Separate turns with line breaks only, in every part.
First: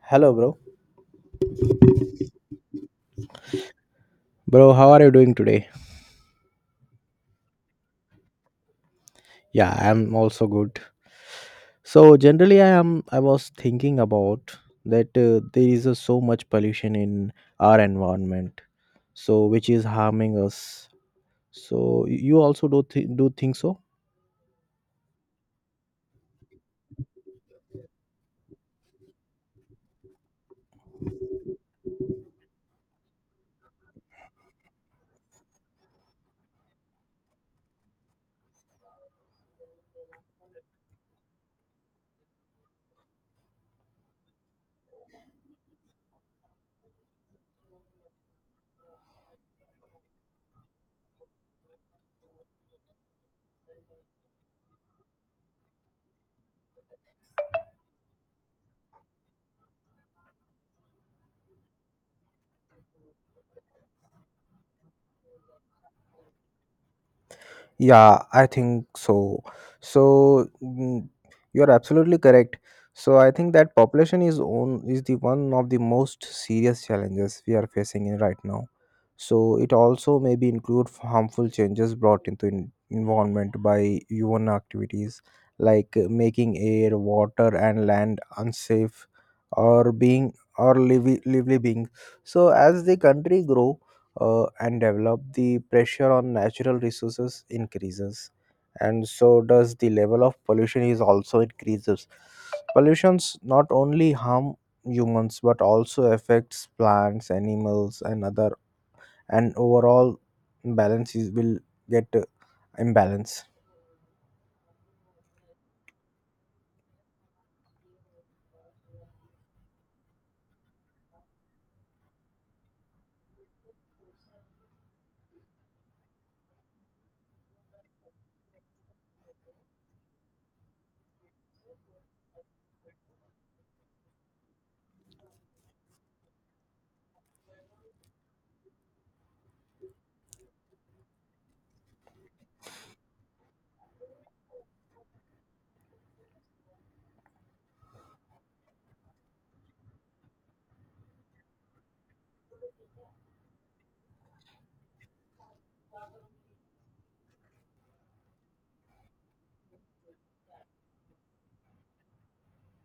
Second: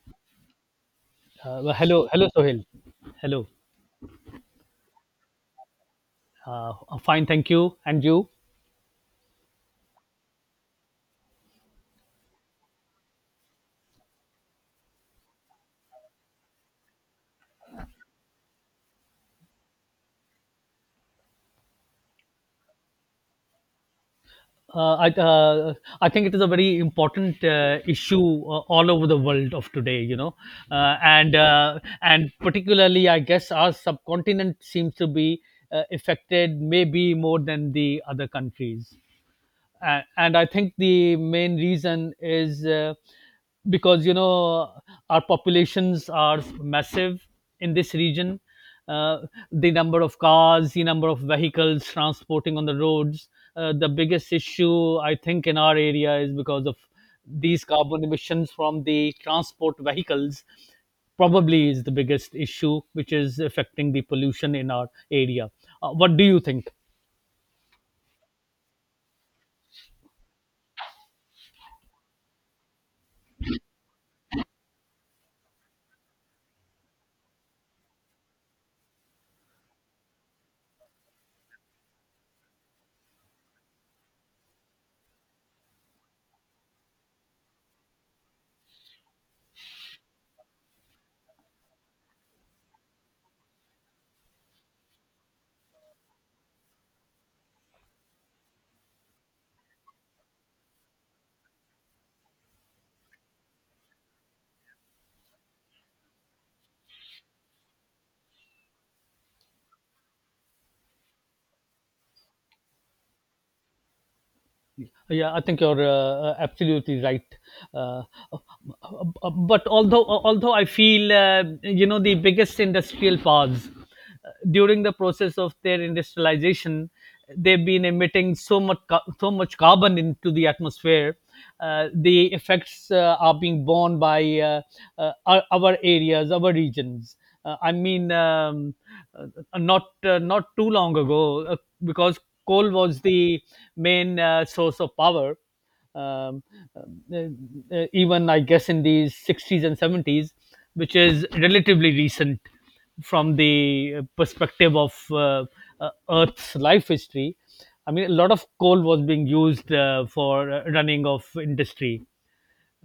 Hello, bro.
Hello, hello, Sohail. Hello.
Bro, how are you doing today?
Uh, Fine, thank you. And you?
Yeah, I'm also good. So generally, I am. I was thinking about that there is so much pollution in our environment, so which is harming us. So you also do think so?
I I think it is a very important issue all over the world of today, and particularly, I guess our subcontinent seems to be affected maybe more than the other countries. And I think the main reason is, because you know our populations are massive in this region. uh, the number of cars, the number of vehicles transporting on the roads, the biggest issue I think in our area is because of these carbon emissions from the transport vehicles, probably is the biggest issue which is affecting the pollution in our area. What do you think?
Yeah, I think so. So you're absolutely correct. So I think that population is the one of the most serious challenges we are facing in right now. So it also maybe include harmful changes brought into environment by human activities like making air, water, and land unsafe, or being or lively lively being. So as the country grow and develop, the pressure on natural resources increases, and so does the level of pollution is also increases. Pollutions not only harm humans but also affects plants, animals, and other, and overall balances will get imbalance.
Yeah, I think you're absolutely right. Uh, uh, but although Although I feel, uh, the biggest industrial powers, during the process of their industrialization, they've been emitting so much so much carbon into the atmosphere. The effects are being borne by our areas, our regions. Uh, I mean. Um, Not, not too long ago, because coal was the main, source of power. um, uh, Even I guess in the 60s and 70s, which is relatively recent from the perspective of earth's life history. I mean a lot of coal was being used for running of industry.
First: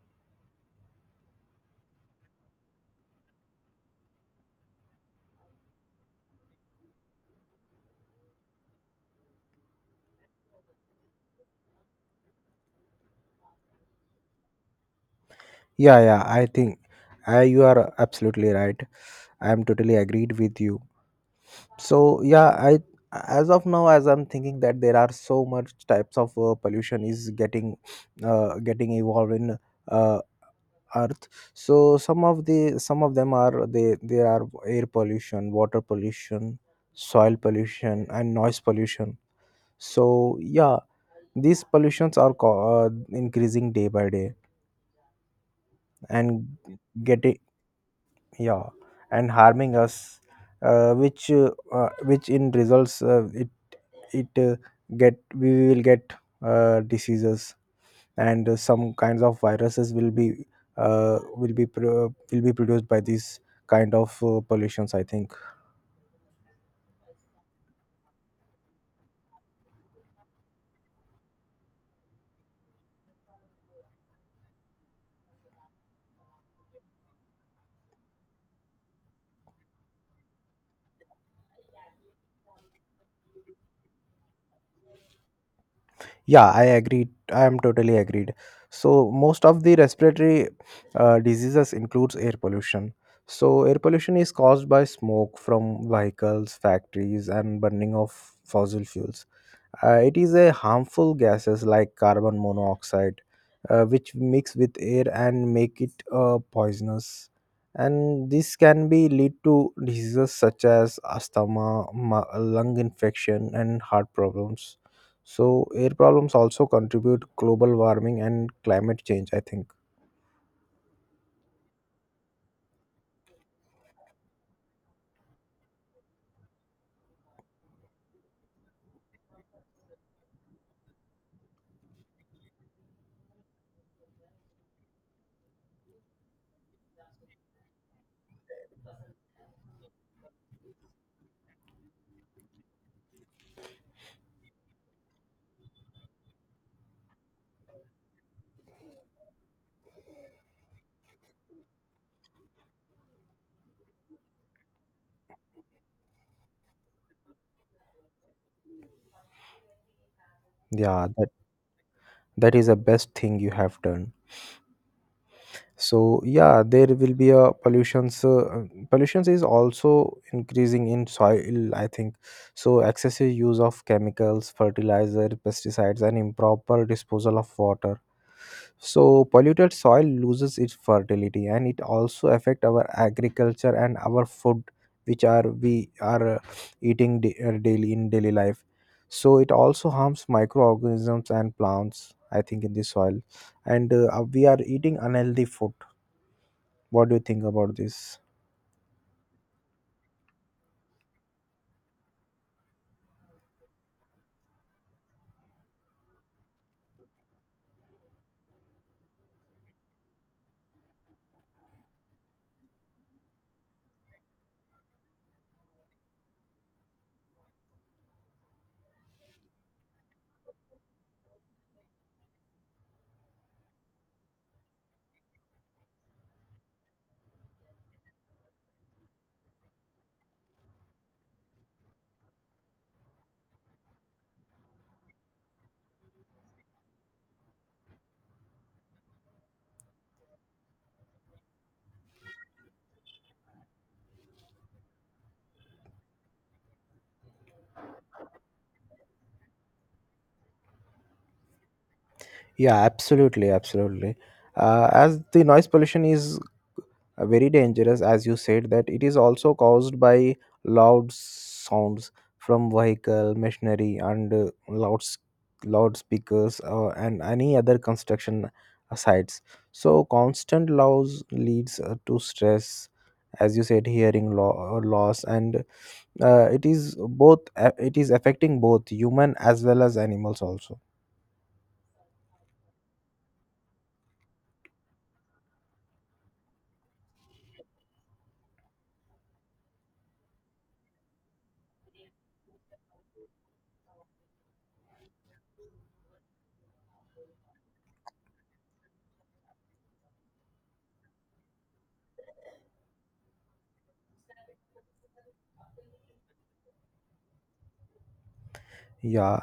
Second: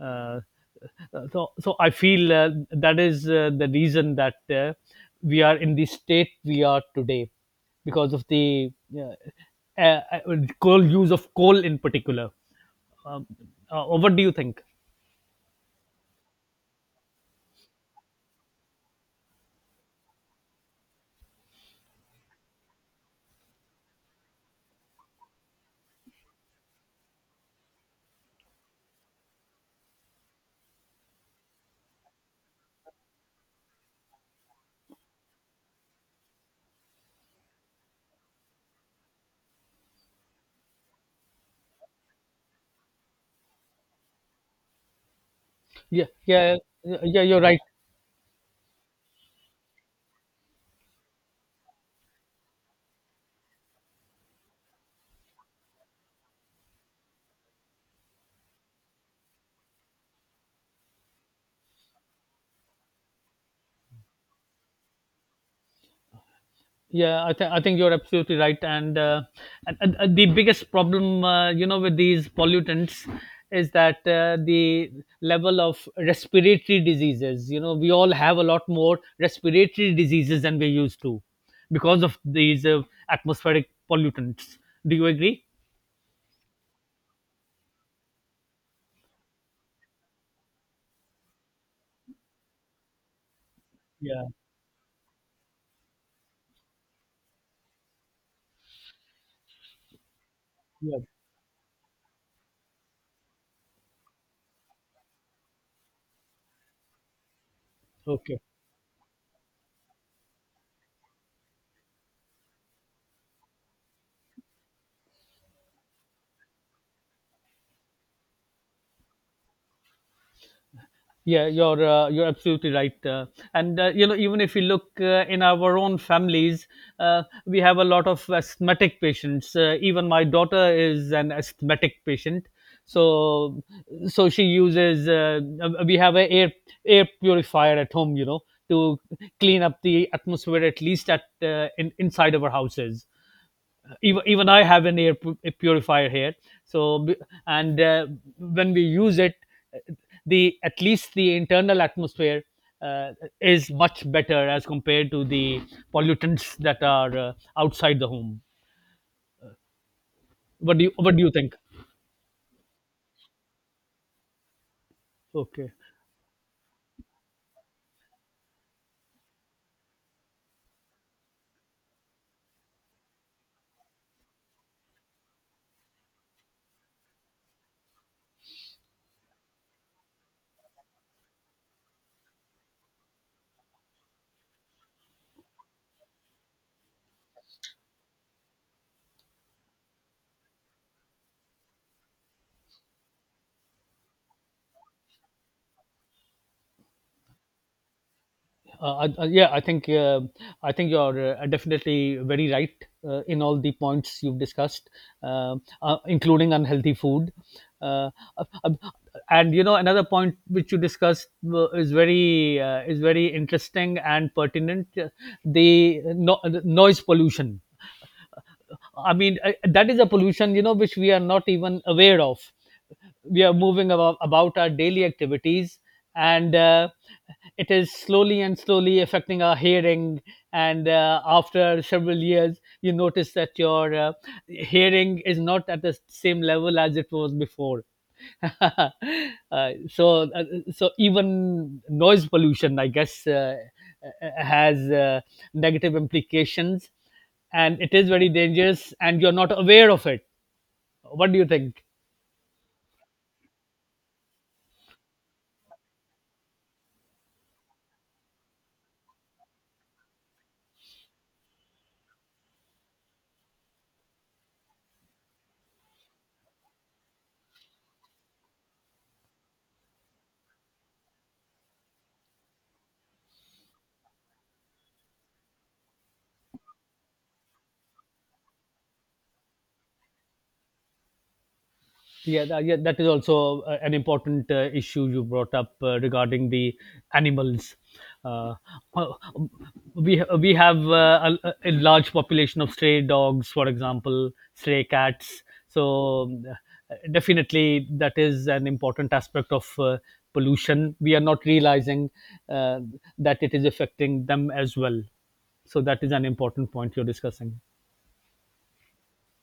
Uh, so so i feel that is the reason that we are in the state we are today, because of the uh, coal use of coal in particular. um, what do you think?
Yeah, I think you are absolutely right. I am totally agreed with you. So yeah, I as of now, as I'm thinking that there are so much types of pollution is getting getting evolved in uh, earth. So some of them are they there are air pollution, water pollution, soil pollution, and noise pollution. So yeah, these pollutions are increasing day by day,
Yeah,
and
yeah, yeah. Yeah,
getting,
you're right.
yeah, and harming us, which in results, it get we will get diseases, and some kinds of viruses will be will be produced by these kind of pollutions, I think.
Yeah, I, I think you're absolutely right. And the biggest problem, with these pollutants, is that the level of respiratory diseases, you know, we all have a lot more respiratory diseases than we used to, because of these atmospheric pollutants. Do you agree?
Yeah, I agree, I am totally agreed. So most of the respiratory diseases includes air pollution. So air pollution
Yeah.
is caused by smoke from vehicles, factories, and burning of fossil fuels. It is a
Yeah.
harmful gases like carbon monoxide, which mix with air and make it poisonous. And
Okay.
this can be lead to diseases such as asthma, lung infection, and heart problems. So air problems also contribute global warming and climate change, I think.
Yeah, you're absolutely right, and you know, even if you look in our own families, we have a lot of asthmatic patients. Even my daughter is an asthmatic patient, so so she uses. We have a air air purifier at home, you know, to clean up the atmosphere at least at inside our houses. Even, even I have an air a purifier here, so b- and when we use it, uh, the at least the internal atmosphere uh, is much better as compared to the pollutants that are outside the home.
Yeah,
What do
that
you think?
that is the best thing you have done.
Okay.
So yeah, there will be a pollutions, pollutions is also increasing in soil, I think. So excessive use of chemicals, fertilizer, pesticides, and improper disposal of water. So polluted soil loses its fertility, and it also affect our agriculture and our food, which are we are daily in daily life. So it also harms microorganisms and plants, I think, in the soil, and we are eating unhealthy food. What do you think about this?
Yeah, I think, I think you're, definitely very right in all the points you've discussed, including unhealthy food. Uh, uh, uh, and you know, another point which you discussed is very, is very interesting and pertinent. The noise pollution. I mean, that is a pollution, you know, which we are not even aware of. We are moving about our daily activities, and it is slowly and slowly affecting our hearing, and after several years you notice that your hearing is not at the same level as it was before. uh, so uh, so even noise pollution I guess, has negative implications, and it is very dangerous and you're not aware of it. What do you think?
Yeah, absolutely, absolutely. As the noise pollution is very dangerous, as you said, that it is also caused by loud sounds from vehicle, machinery, and loudspeakers, and any other construction sites. So, constant loud leads to stress, as you said, hearing loss, and it is affecting both human as well as animals also.
Yeah, that, yeah, that is also an important issue you brought up regarding the animals. Uh, uh, we have a large population of stray dogs, for example, stray cats. So definitely, that is an important aspect of pollution. We are not realizing uh, that it is affecting them as well. So that is an important point you're discussing.
Yeah,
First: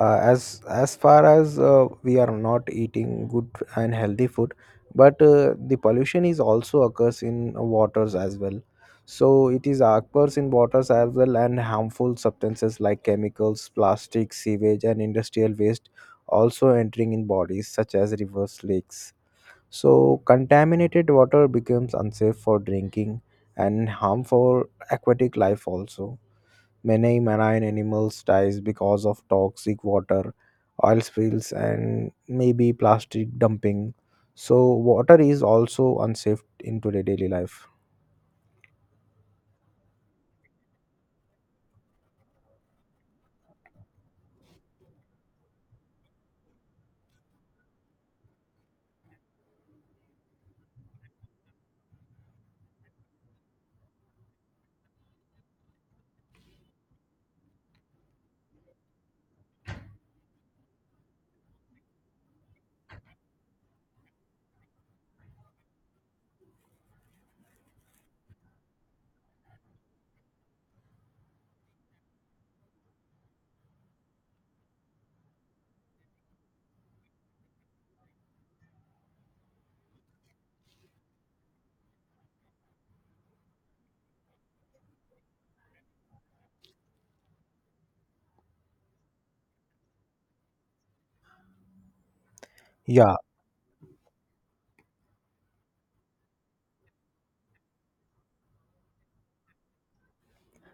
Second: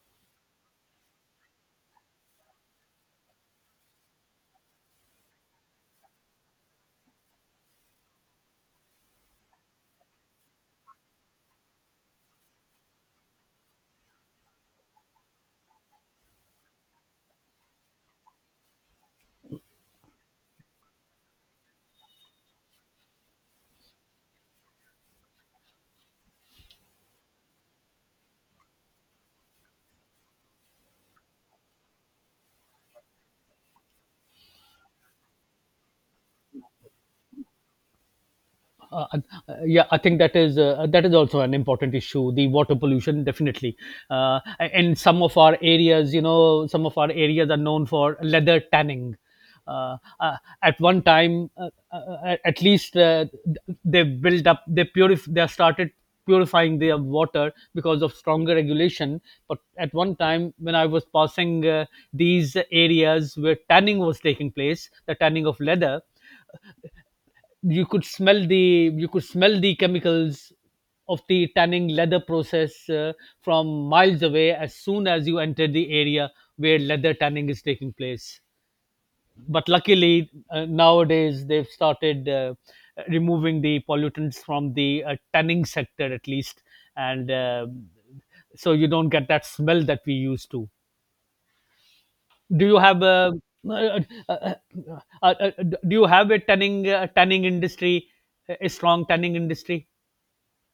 as far as we are not eating good and healthy food, but the pollution is also occurs in waters as well. So it is occurs in waters as well, and harmful substances like chemicals, plastic, sewage, and industrial waste also entering in bodies such as rivers, lakes. So contaminated water becomes unsafe for drinking and harmful aquatic life also. Many marine animals dies because of toxic water, oil spills, and maybe plastic dumping. So water is also unsafe in today daily life.
Uh, uh, yeah, I think that is, that is also an important issue. The water pollution, definitely. Uh, in some of our areas, you know, some of our areas are known for leather tanning. Uh, uh, at one time, at least, they built up, they they started purifying their water because of stronger regulation. But at one time, when I was passing these areas where tanning was taking place, the tanning of leather, you could smell the, you could smell the chemicals of the tanning leather process, from miles away as soon as you enter the area where leather tanning is taking place. But luckily, nowadays they've started removing the pollutants from the tanning sector at least. And So you don't get that smell that we used to. Do you have
Yeah.
a uh, uh, uh, do you have a tanning tanning industry, a strong tanning industry?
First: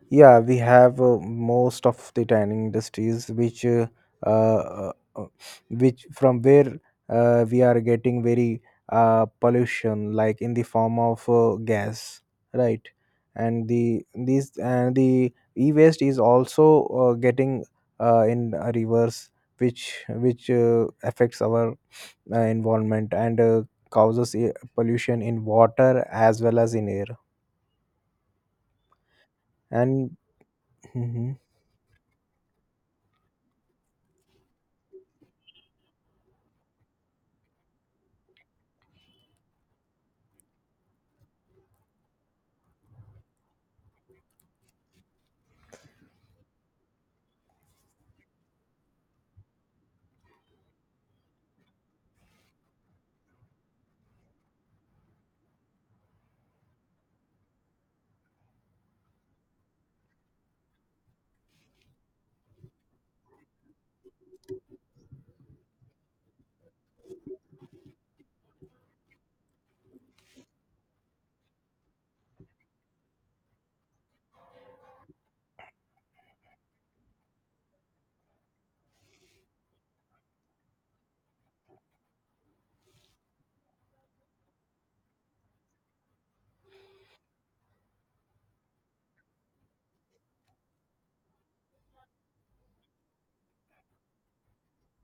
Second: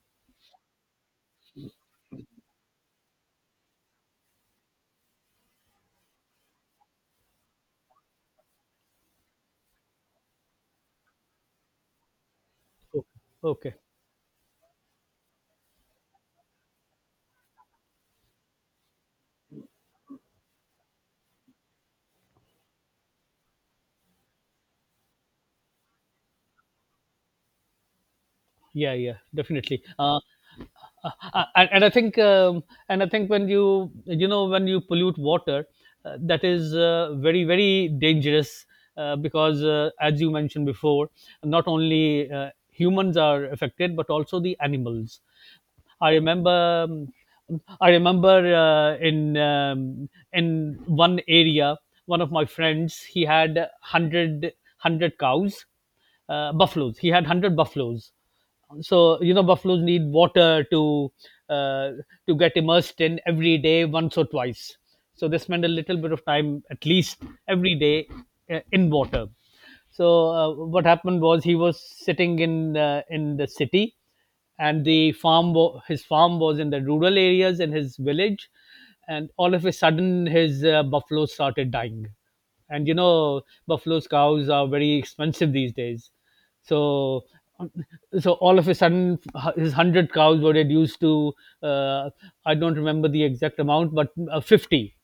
Yeah, we have most of the tanning industries uh, uh, which from where we are getting very pollution like in the form of gas, right?
Okay,
And
okay.
the these and the e-waste is also getting in rivers, which affects our environment and causes pollution in water as well as in air.
Yeah, yeah, definitely.
And
uh, uh,
Mhm.
uh, and, and i think, and I think when you know, when you pollute water, that is very very dangerous, because, as you mentioned before, not only uh, humans are affected but also the animals. I remember, in one area, one of my friends, he had 100 cows, buffaloes. He had 100 buffaloes. So you know, buffaloes need water to, uh, to get immersed in every day, once or twice. So they spend a little bit of time, at least every day, in water. So what happened was he was sitting in the city, and the farm his farm was in the rural areas in his village, and all of a sudden his buffalo started dying. And you know, buffalo's cows are very expensive these days. So um, so all of a sudden his 100 cows were reduced to, uh, I don't remember the exact amount but 50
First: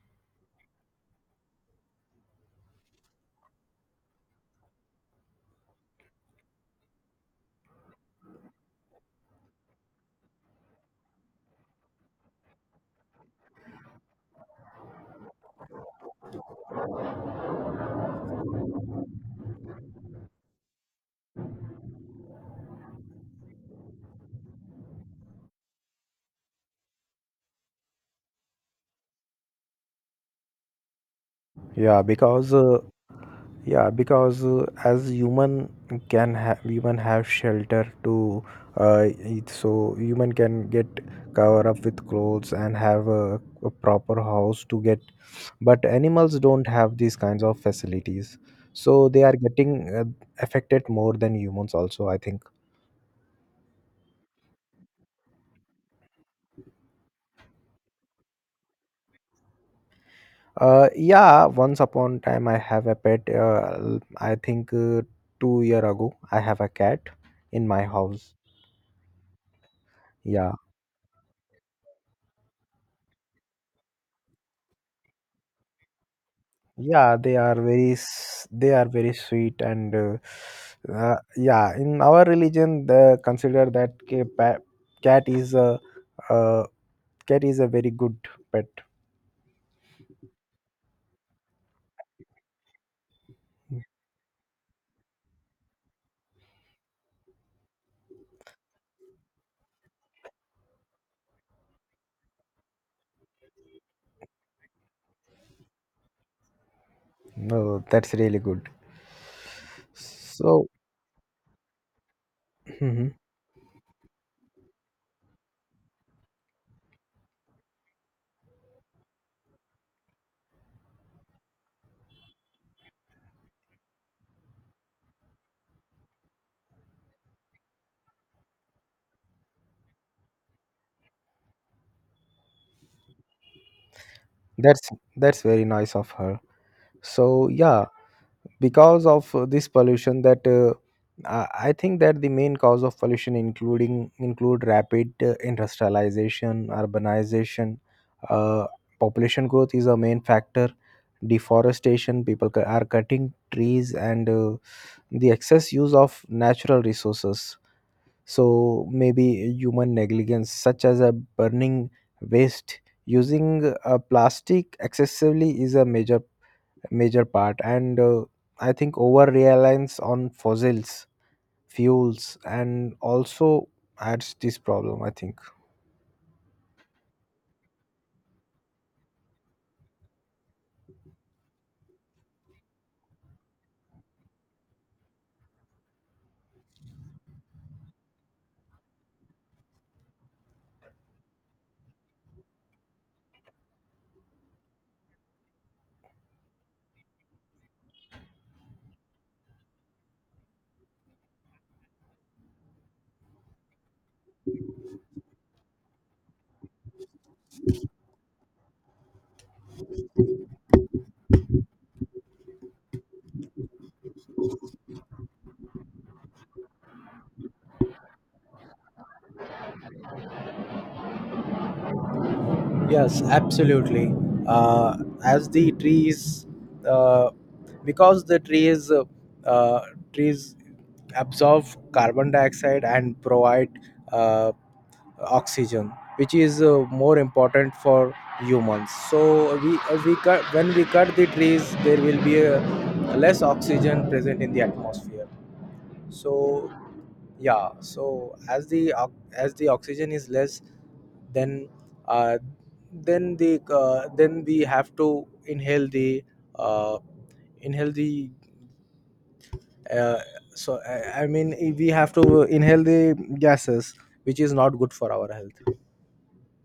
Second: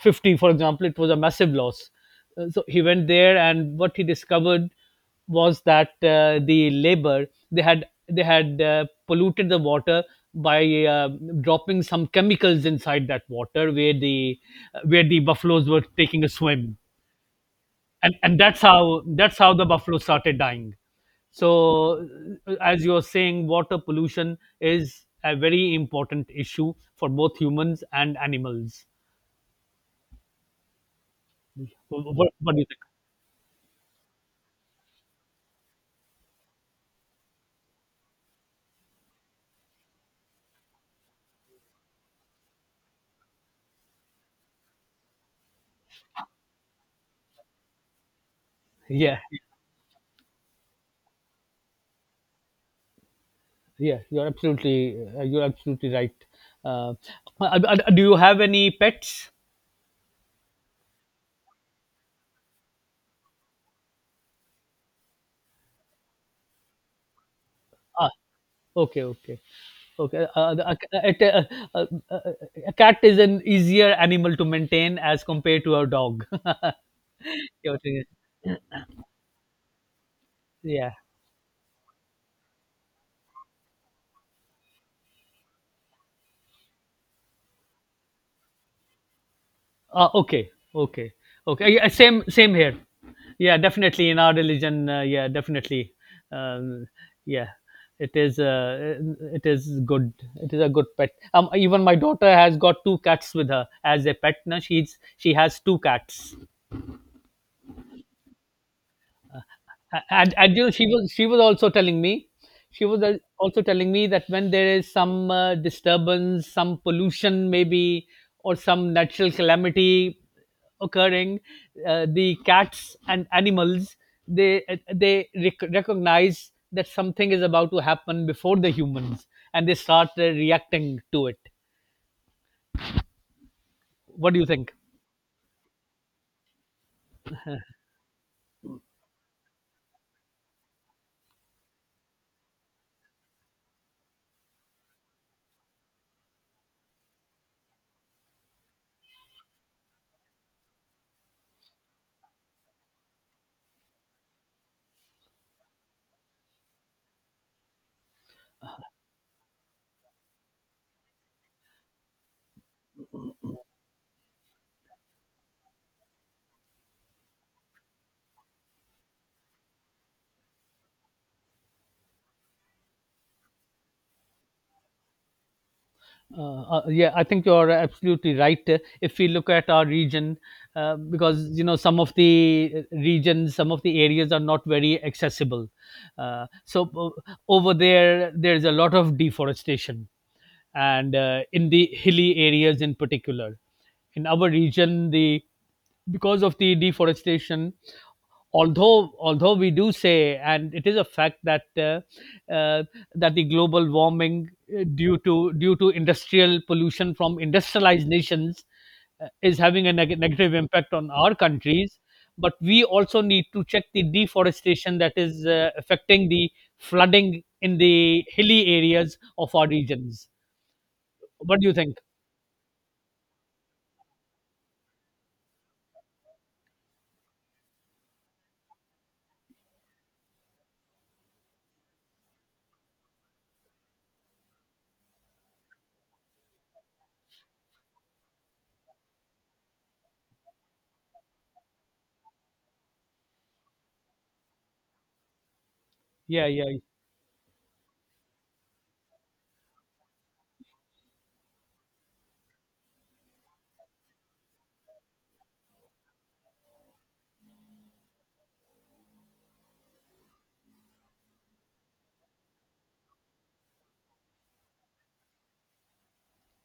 50 for example. It was a massive loss. So he went there and what he discovered was that the labor, they had, they had polluted the water by uh, dropping some chemicals inside that water where the buffaloes were taking a swim. And that's how, that's how the buffalo started dying. So, as you're saying, water pollution is a very important issue for both humans and animals.
Yeah, because
What, do you
yeah, because as human have shelter to eat, so human can get cover up with clothes and have a proper house to get. But animals don't have these kinds of facilities, so
think? Yeah.
they are getting affected more than humans, also, I think.
Yeah, you're absolutely, you're absolutely right. Uh, do you have any pets?
Yeah, once upon time I have a pet. I think 2 year ago I have a cat in my
Ah,
house.
okay, okay, okay.
Yeah,
A, a, a a cat is an easier animal to maintain as compared to a dog. Your thing is-
they are very sweet and
yeah.
yeah, in our religion they consider that cat is a uh, cat is a very good pet.
Okay, okay, okay. Yeah, same, same here. Yeah, definitely in our religion. Yeah, definitely. Um, yeah, it is. It is good. It is a good pet. Even my daughter has got two cats with her as a pet. Now she has two cats.
No, that's really good.
And you
So
know she was, she was also telling me, she was
mhm,
also telling me that when there is some disturbance, some pollution maybe, or some natural calamity occurring, the cats and animals, they they recognize that something is about to happen before the humans, and they start reacting to it. What do you think?
that's that's very nice of her. So yeah, because of this pollution, that I think that the main cause of pollution including include rapid industrialization, urbanization, uh, population growth is a main factor. Deforestation, people are cutting trees, and the excess use of natural resources. So maybe human negligence such as a burning waste, using plastic excessively is a major part, and I think over reliance on fossils fuels and also adds this problem, I think.
Yeah, I think you're absolutely right. If we look at our region, because you know some of the regions, some of the areas are not very accessible. Uh, so Over there, there's a lot of deforestation, and in the hilly areas in particular, in our region, the, because of the deforestation, although, although we do say and it is a fact that, uh, that the global warming, due to industrial pollution from industrialized nations, is having a negative impact on our countries. But we also need to check the deforestation that is affecting the flooding in the hilly areas of our regions. What do you think?
Yes, absolutely. Uh, as the trees, uh, because the trees uh, trees absorb carbon dioxide and provide uh, oxygen, which is more important for humans. So we cut when we cut the trees, there will be a less oxygen present in the atmosphere.
Yeah, yeah,
So
yeah.
yeah, so as as the oxygen is less, then uh, then we have to uh, inhale the uh, so I mean, we have to inhale the gases, which is not good for our health.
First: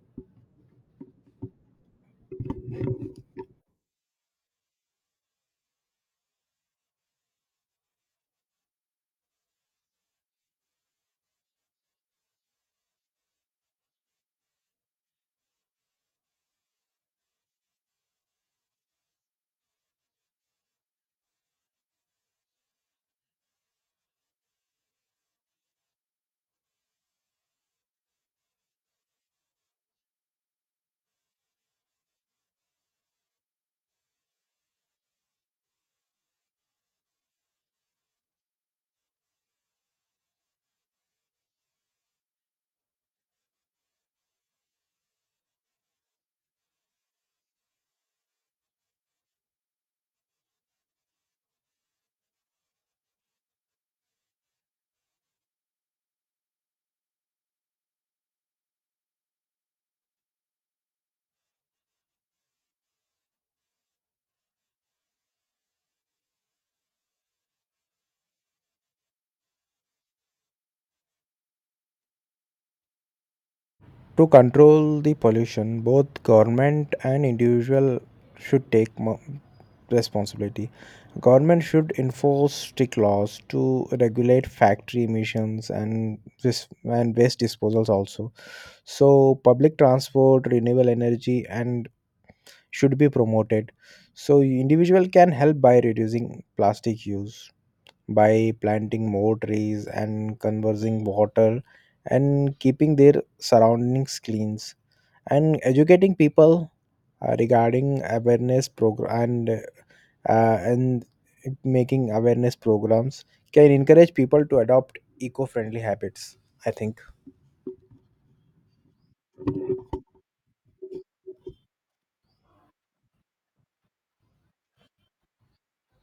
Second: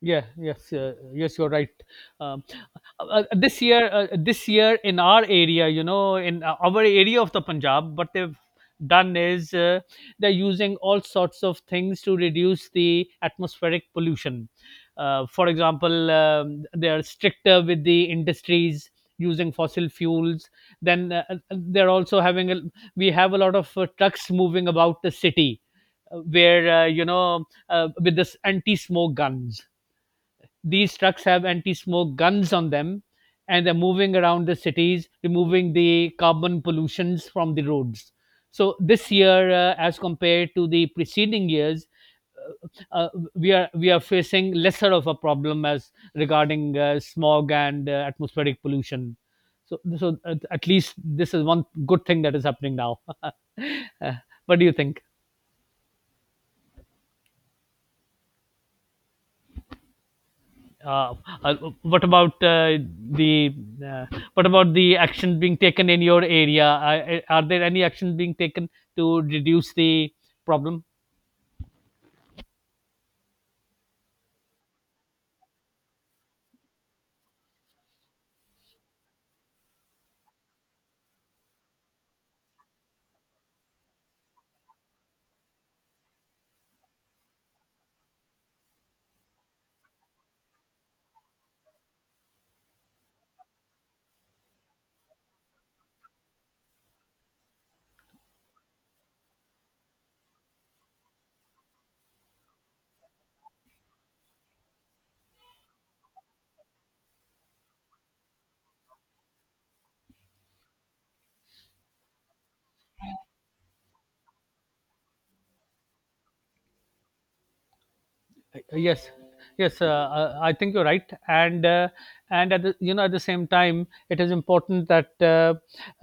Yeah, yes, yes, you're right. Um, this year in our area, you know, in our area of the Punjab, what they've done is, they're using all sorts of things to reduce the atmospheric pollution. For example, they are stricter with the industries using fossil fuels. Then they're also we have a lot of trucks moving about the city, where you know with this anti-smoke guns. These trucks have anti-smoke guns on them, and they're moving around the cities removing the carbon pollutions from the roads. So this year, as compared to the preceding years, we are facing lesser of a problem as regarding smog and atmospheric pollution. So at least this is one good thing that is happening now. Uh, what do you think? Uh, uh, what about the uh, what about the action being taken in your area? Are there any action being taken to reduce the problem?
To control the pollution, both government and individual should take responsibility. Government should enforce strict laws to regulate factory emissions and this and waste disposals also. So public transport, renewable energy, and should be promoted. So individual can help by reducing plastic use, by planting more trees, and conserving water, and keeping their surroundings clean, and educating people regarding awareness program, and uh, and making awareness programs, can encourage people to adopt eco-friendly habits, I think.
Yes. yes uh, I think you're right, and at the, you know, at the same time it is important that uh,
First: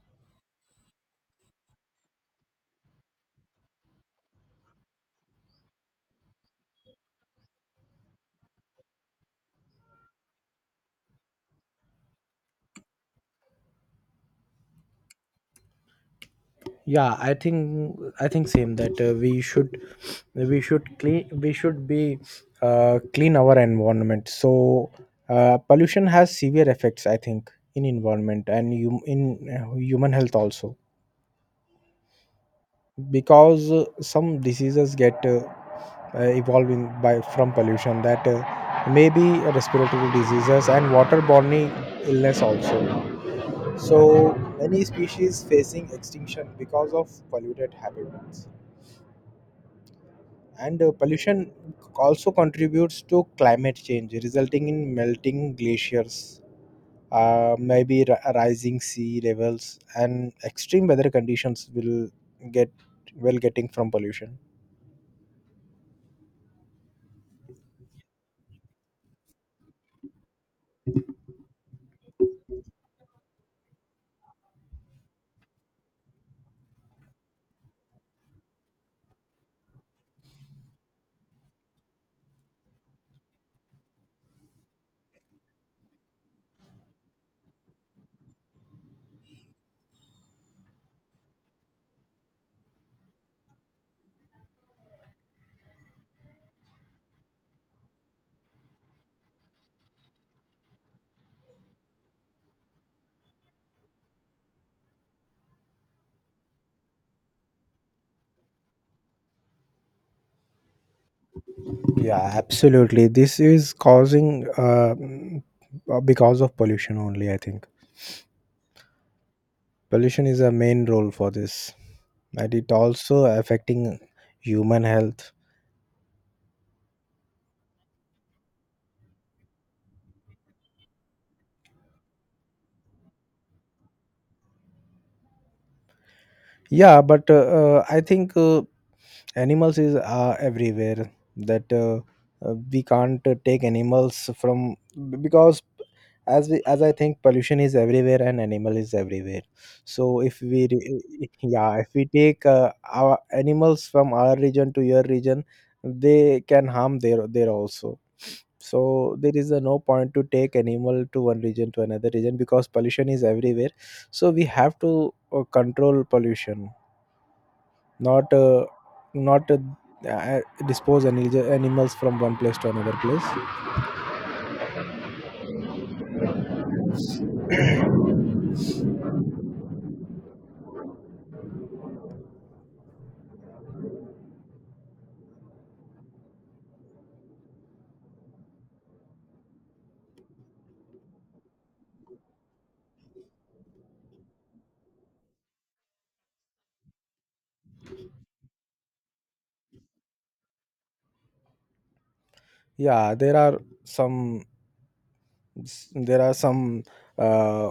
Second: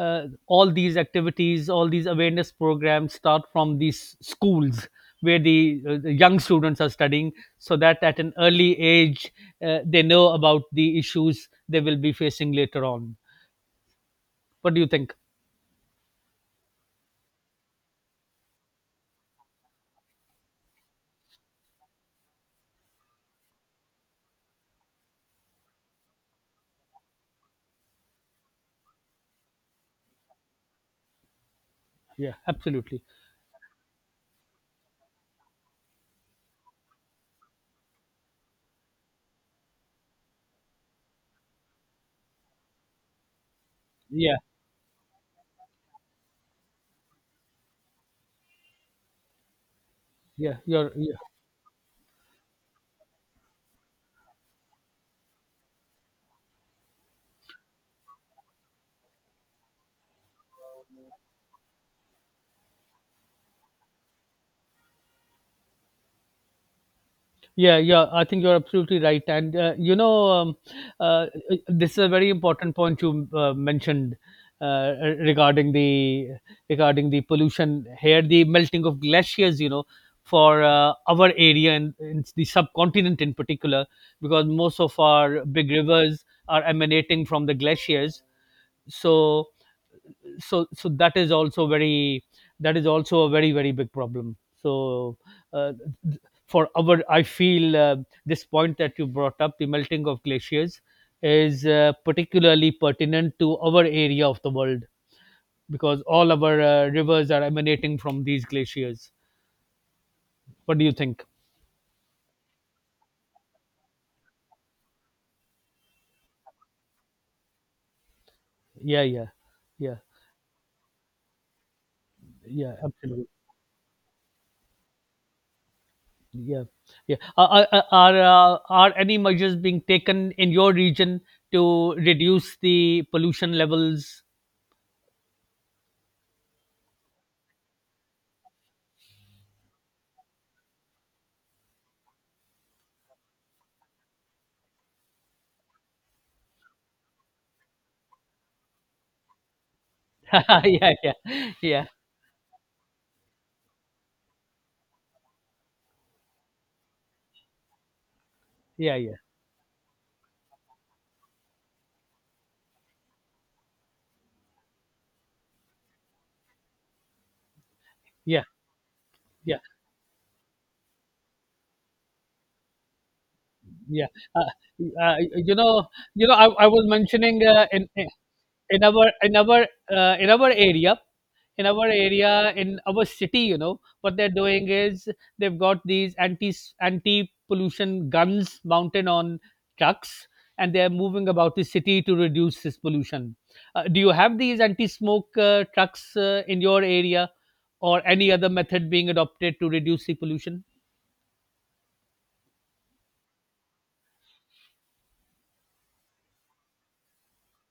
uh, all these activities all these awareness programs start from these schools, where the young students are studying, so that at an early age they know about the issues they will be facing later on. What do you think?
Yeah, I think same, that we should clean, we should be clean our environment. So pollution has severe effects, I think, in environment, and you in human health also,
Yeah, absolutely.
because some diseases get evolving by from pollution, that may be respiratory diseases and waterborne illness also. So
Yeah
many species facing extinction because of polluted habitats,
yeah
and
you're yeah.
pollution also contributes to climate change, resulting in melting glaciers, rising sea levels, and extreme weather conditions will get getting from pollution.
Yeah, yeah, I think you're absolutely right. And uh, this is a very important point you mentioned, uh, regarding the regarding the pollution here, the melting of glaciers. You know, for our area and in the subcontinent in particular, because most of our big rivers are emanating from the glaciers. So so that is also a very, very big problem. so uh, th- for our, I feel, this point that you brought up, the melting of glaciers, is particularly pertinent to our area of the world, because all our rivers are emanating from these glaciers. What do you think?
Yeah, absolutely, this is causing because of pollution only, I think.
yeah yeah yeah
Pollution is a main role for this, and it
yeah,
also
absolutely.
affecting human health.
Yeah, yeah. Are any measures being taken in your region to reduce the pollution levels?
Yeah, but I think animals is everywhere, that we can't take animals from, because as I think pollution is everywhere and animal is everywhere. So if
Yeah,
we
yeah, yeah,
re- yeah,
yeah,
if we take our animals from our region to your region, they can harm there there also.
yeah, yeah,
So there is a no point to take animal to one region to another region, because pollution is everywhere. So we have to control pollution, not
yeah,
not
yeah.
uh, dispose any animals from one place to another place.
Yeah. uh, uh, you know you know, I was mentioning in our in our in our area in our area in our city, you know what they're doing is they've got these anti pollution guns mounted on trucks, and they're moving about the city to reduce this pollution. Do you have these anti smoke trucks in your area, or any other method being adopted to reduce the pollution?
Yeah, there are some, there are some uh,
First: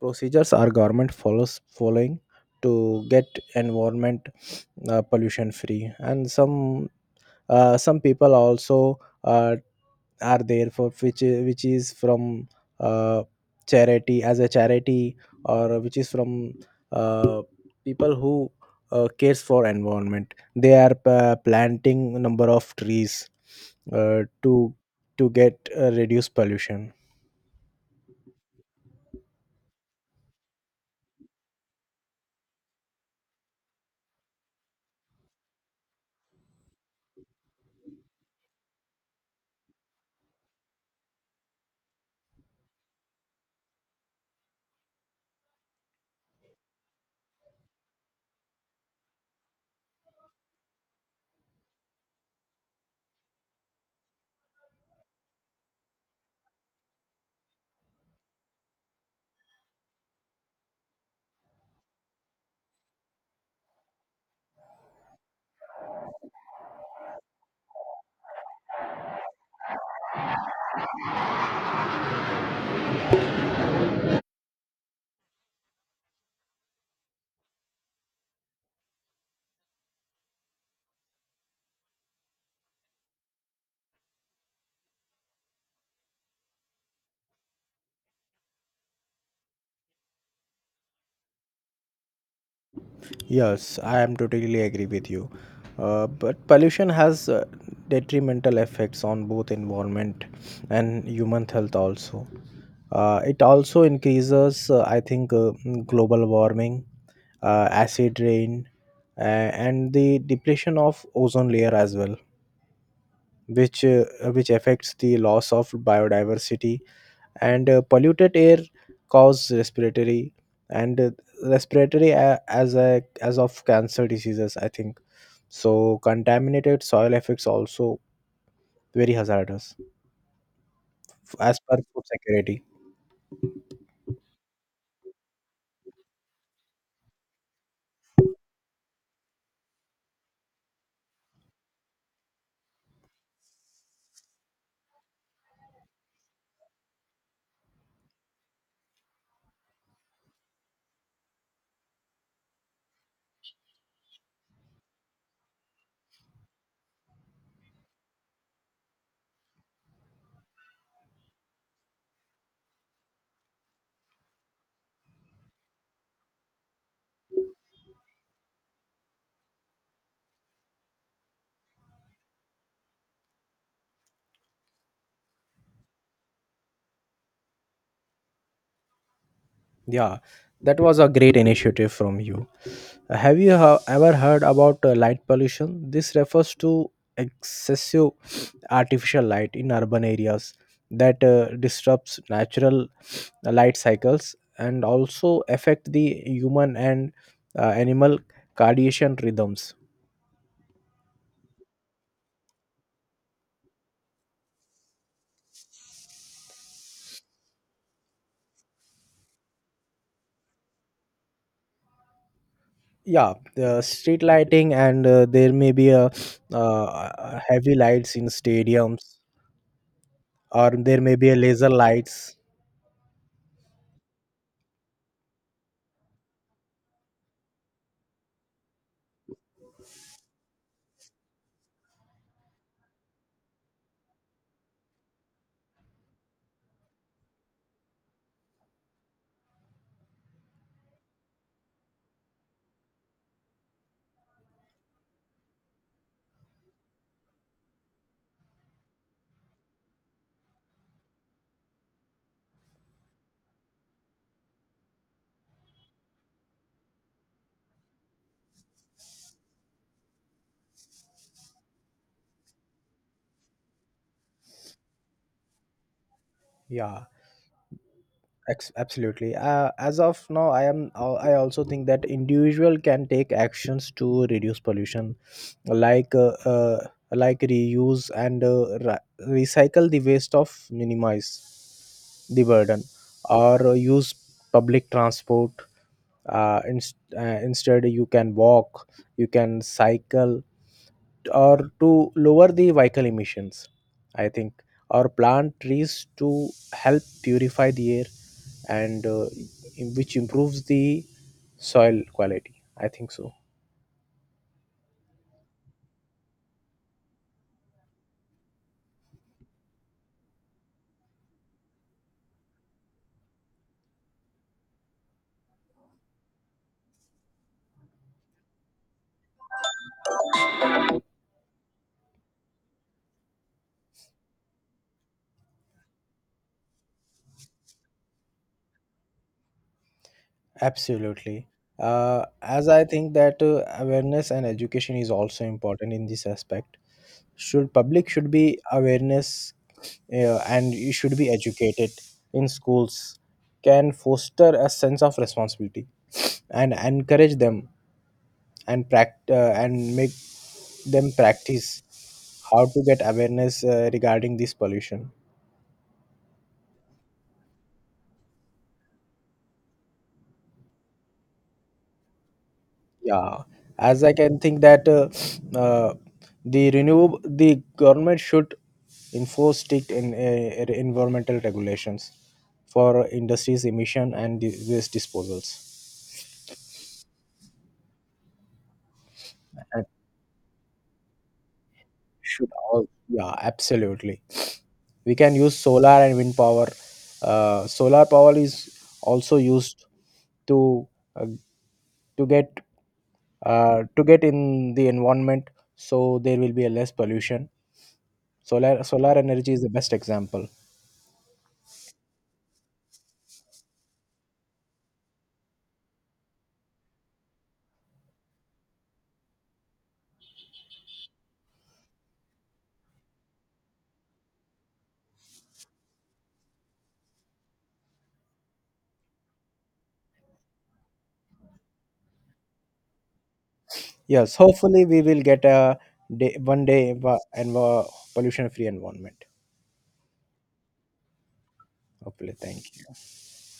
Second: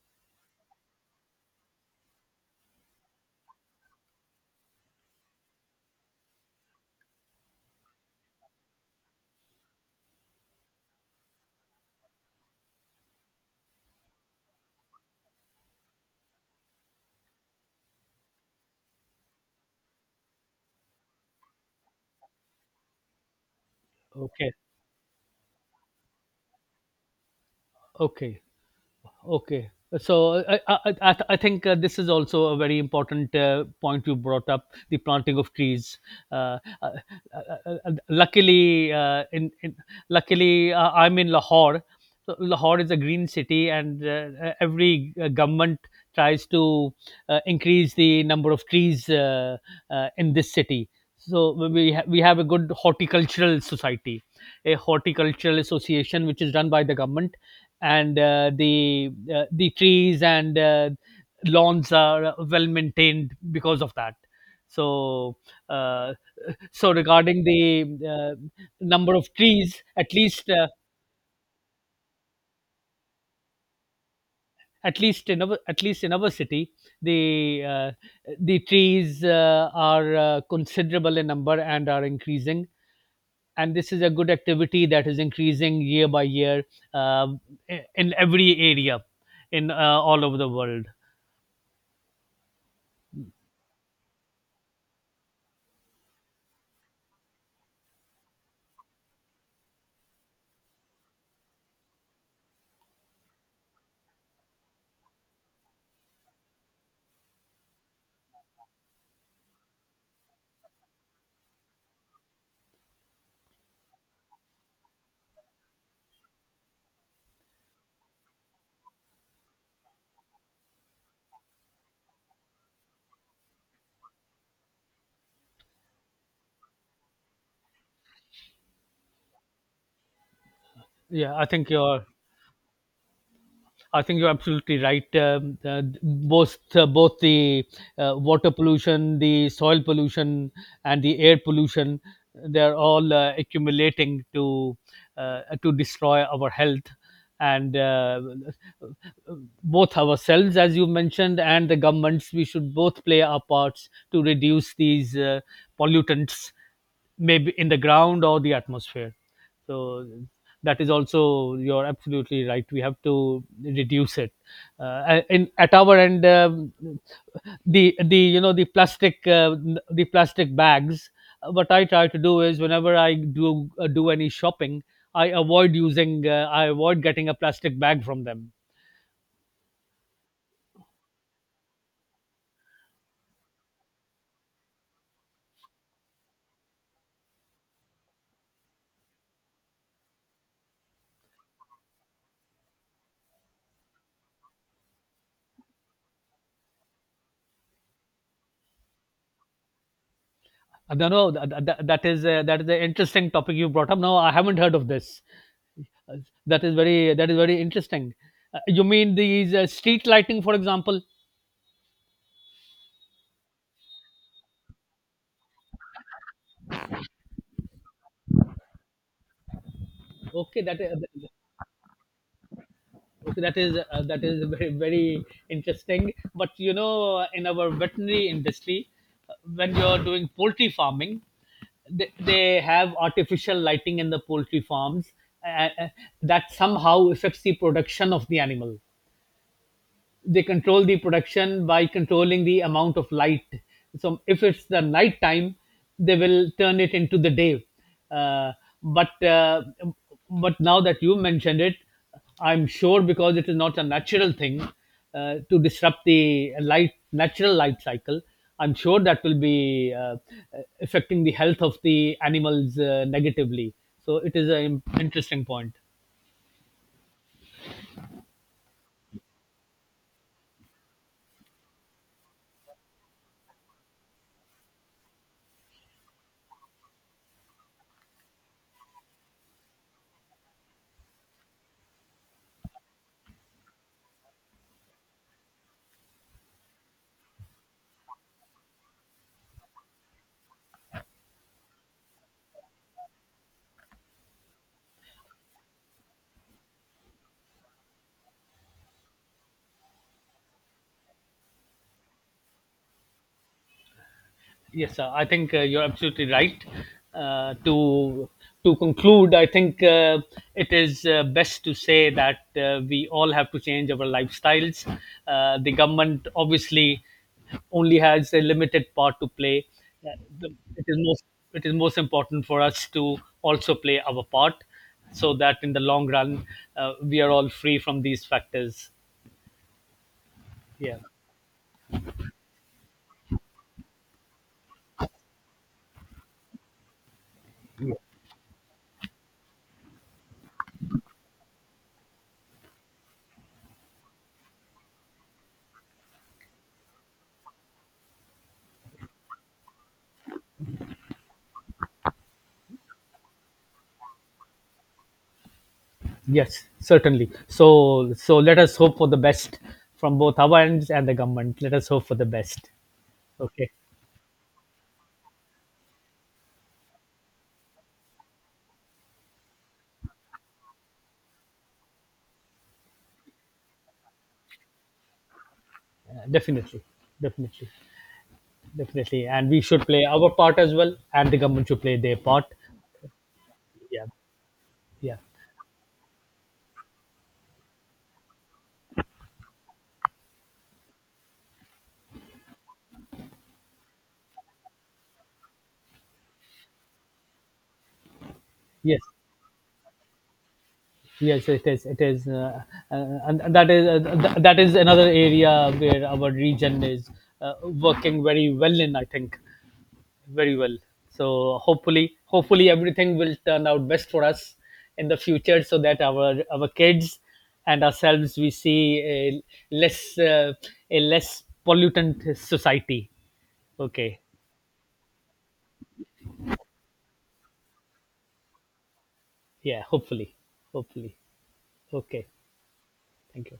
procedures our government follows following to get environment pollution free, and some people also uh, are there, for which which is from uh, charity, as a charity, or which is from uh, people who cares for environment. They are planting number of trees uh,
Okay.
to to get reduce pollution.
Okay. Okay. So I think this is also a very important point you brought up, the planting of trees. Uh, uh, uh, luckily, in Luckily, I'm in Lahore. So Lahore is a green city, and every government tries to increase the number of trees in this city. So we have a good horticultural society, a horticultural association which is run by the government, and the trees and lawns are well maintained because of that. So uh, so regarding the number of trees at least in our at least in our city, the uh, the trees are considerable in number and are increasing, and this is a good activity that is increasing year by year, uh, in every area, in all over the world.
Yes, I am totally agree with you. But pollution has detrimental effects on both environment and human health also. It also increases, I think, global warming, acid rain, and the depletion of ozone layer as well, which which affects the loss of biodiversity, and polluted air cause respiratory and respiratory as a as of cancer diseases, I think. So contaminated soil effects also very hazardous
Yeah,
as per food security.
I think you're absolutely right. Both the water pollution, the soil pollution, and the air pollution, they're all accumulating to destroy our health, and both ourselves, as you mentioned, and the governments. We should both play our parts to reduce these pollutants, maybe in the ground or the atmosphere. So that is also, you're absolutely right, we have to reduce it in, at our end. The, the plastic, the plastic bags. What I try to do is whenever I do do any shopping, I avoid using I avoid getting a plastic bag from them.
Yeah, that was a great initiative from you. Have you ever heard about light pollution? This refers to excessive artificial light in urban areas that disrupts natural light cycles, and also affect the human and animal circadian rhythms.
I don't know. That is that is an interesting topic you brought up. No, I haven't heard of this. Uh, that is very interesting. You mean these street lighting, for example?
Yeah, the street lighting, and there may be a heavy lights in stadiums,
Okay,
or
that uh,
there may be a laser lights.
Okay, that is very, very interesting. But you know, in our veterinary industry, when you're doing poultry farming, they have artificial lighting in the poultry farms, uh, uh, that somehow affects the production of the animal. They control the production by controlling the amount of light. So if it's the night time, they will turn it into the day. Uh, but uh, but now that you mentioned it, I'm sure, because it is not a natural thing to disrupt the light, natural light cycle. I'm sure that will be affecting the health of the animals negatively. So it is an interesting point.
Yeah. Absolutely, as of now I am I also think that individual can take actions to reduce pollution, like uh, uh, like reuse and recycle the waste of minimize the burden, or use public transport, instead you can walk, you can cycle, or to lower the vehicle emissions, I think, or plant trees to help purify the air, and which improves the soil quality, I think so.
Yes, sir. I think you're absolutely right. Uh, to to conclude, I think it is best to say that we all have to change our lifestyles. The government obviously only has a limited part to play. Uh, the- it is most it is most important for us to also play our part, so that in the long run we are all free from these factors. Yeah.
Absolutely. As I think that awareness and education is also important in this aspect. Should public should be awareness, and you should be educated in schools. Can foster a sense of responsibility, and encourage them, and and make them practice how to get awareness regarding this pollution.
Yes, certainly. So, so let us hope for the best from both our ends and the government. Let us hope for the best.
Yeah,
Okay.
as I can think that uh, the government should enforce strict environmental regulations for industries emission and the waste disposals.
Definitely, definitely, definitely. And we
And
should play our part as well, and the government should play their part.
should all, yeah,
Yeah,
absolutely. We
yeah,
can use solar and wind power. Uh, solar power is also used to uh, to get to get in the environment, so there will be a less pollution.
yes,
Solar energy is the best example.
yes. It is, and that is that is another area where our region is working very well in. I think very well. So hopefully, hopefully everything will turn out best for us in the future, so that our kids and ourselves, we see less uh, a less pollutant society. Okay,
Yes, hopefully we will get a day one day env- pollution free environment.
yeah, hopefully, hopefully. Okay,
Hopefully, thank you.
thank you.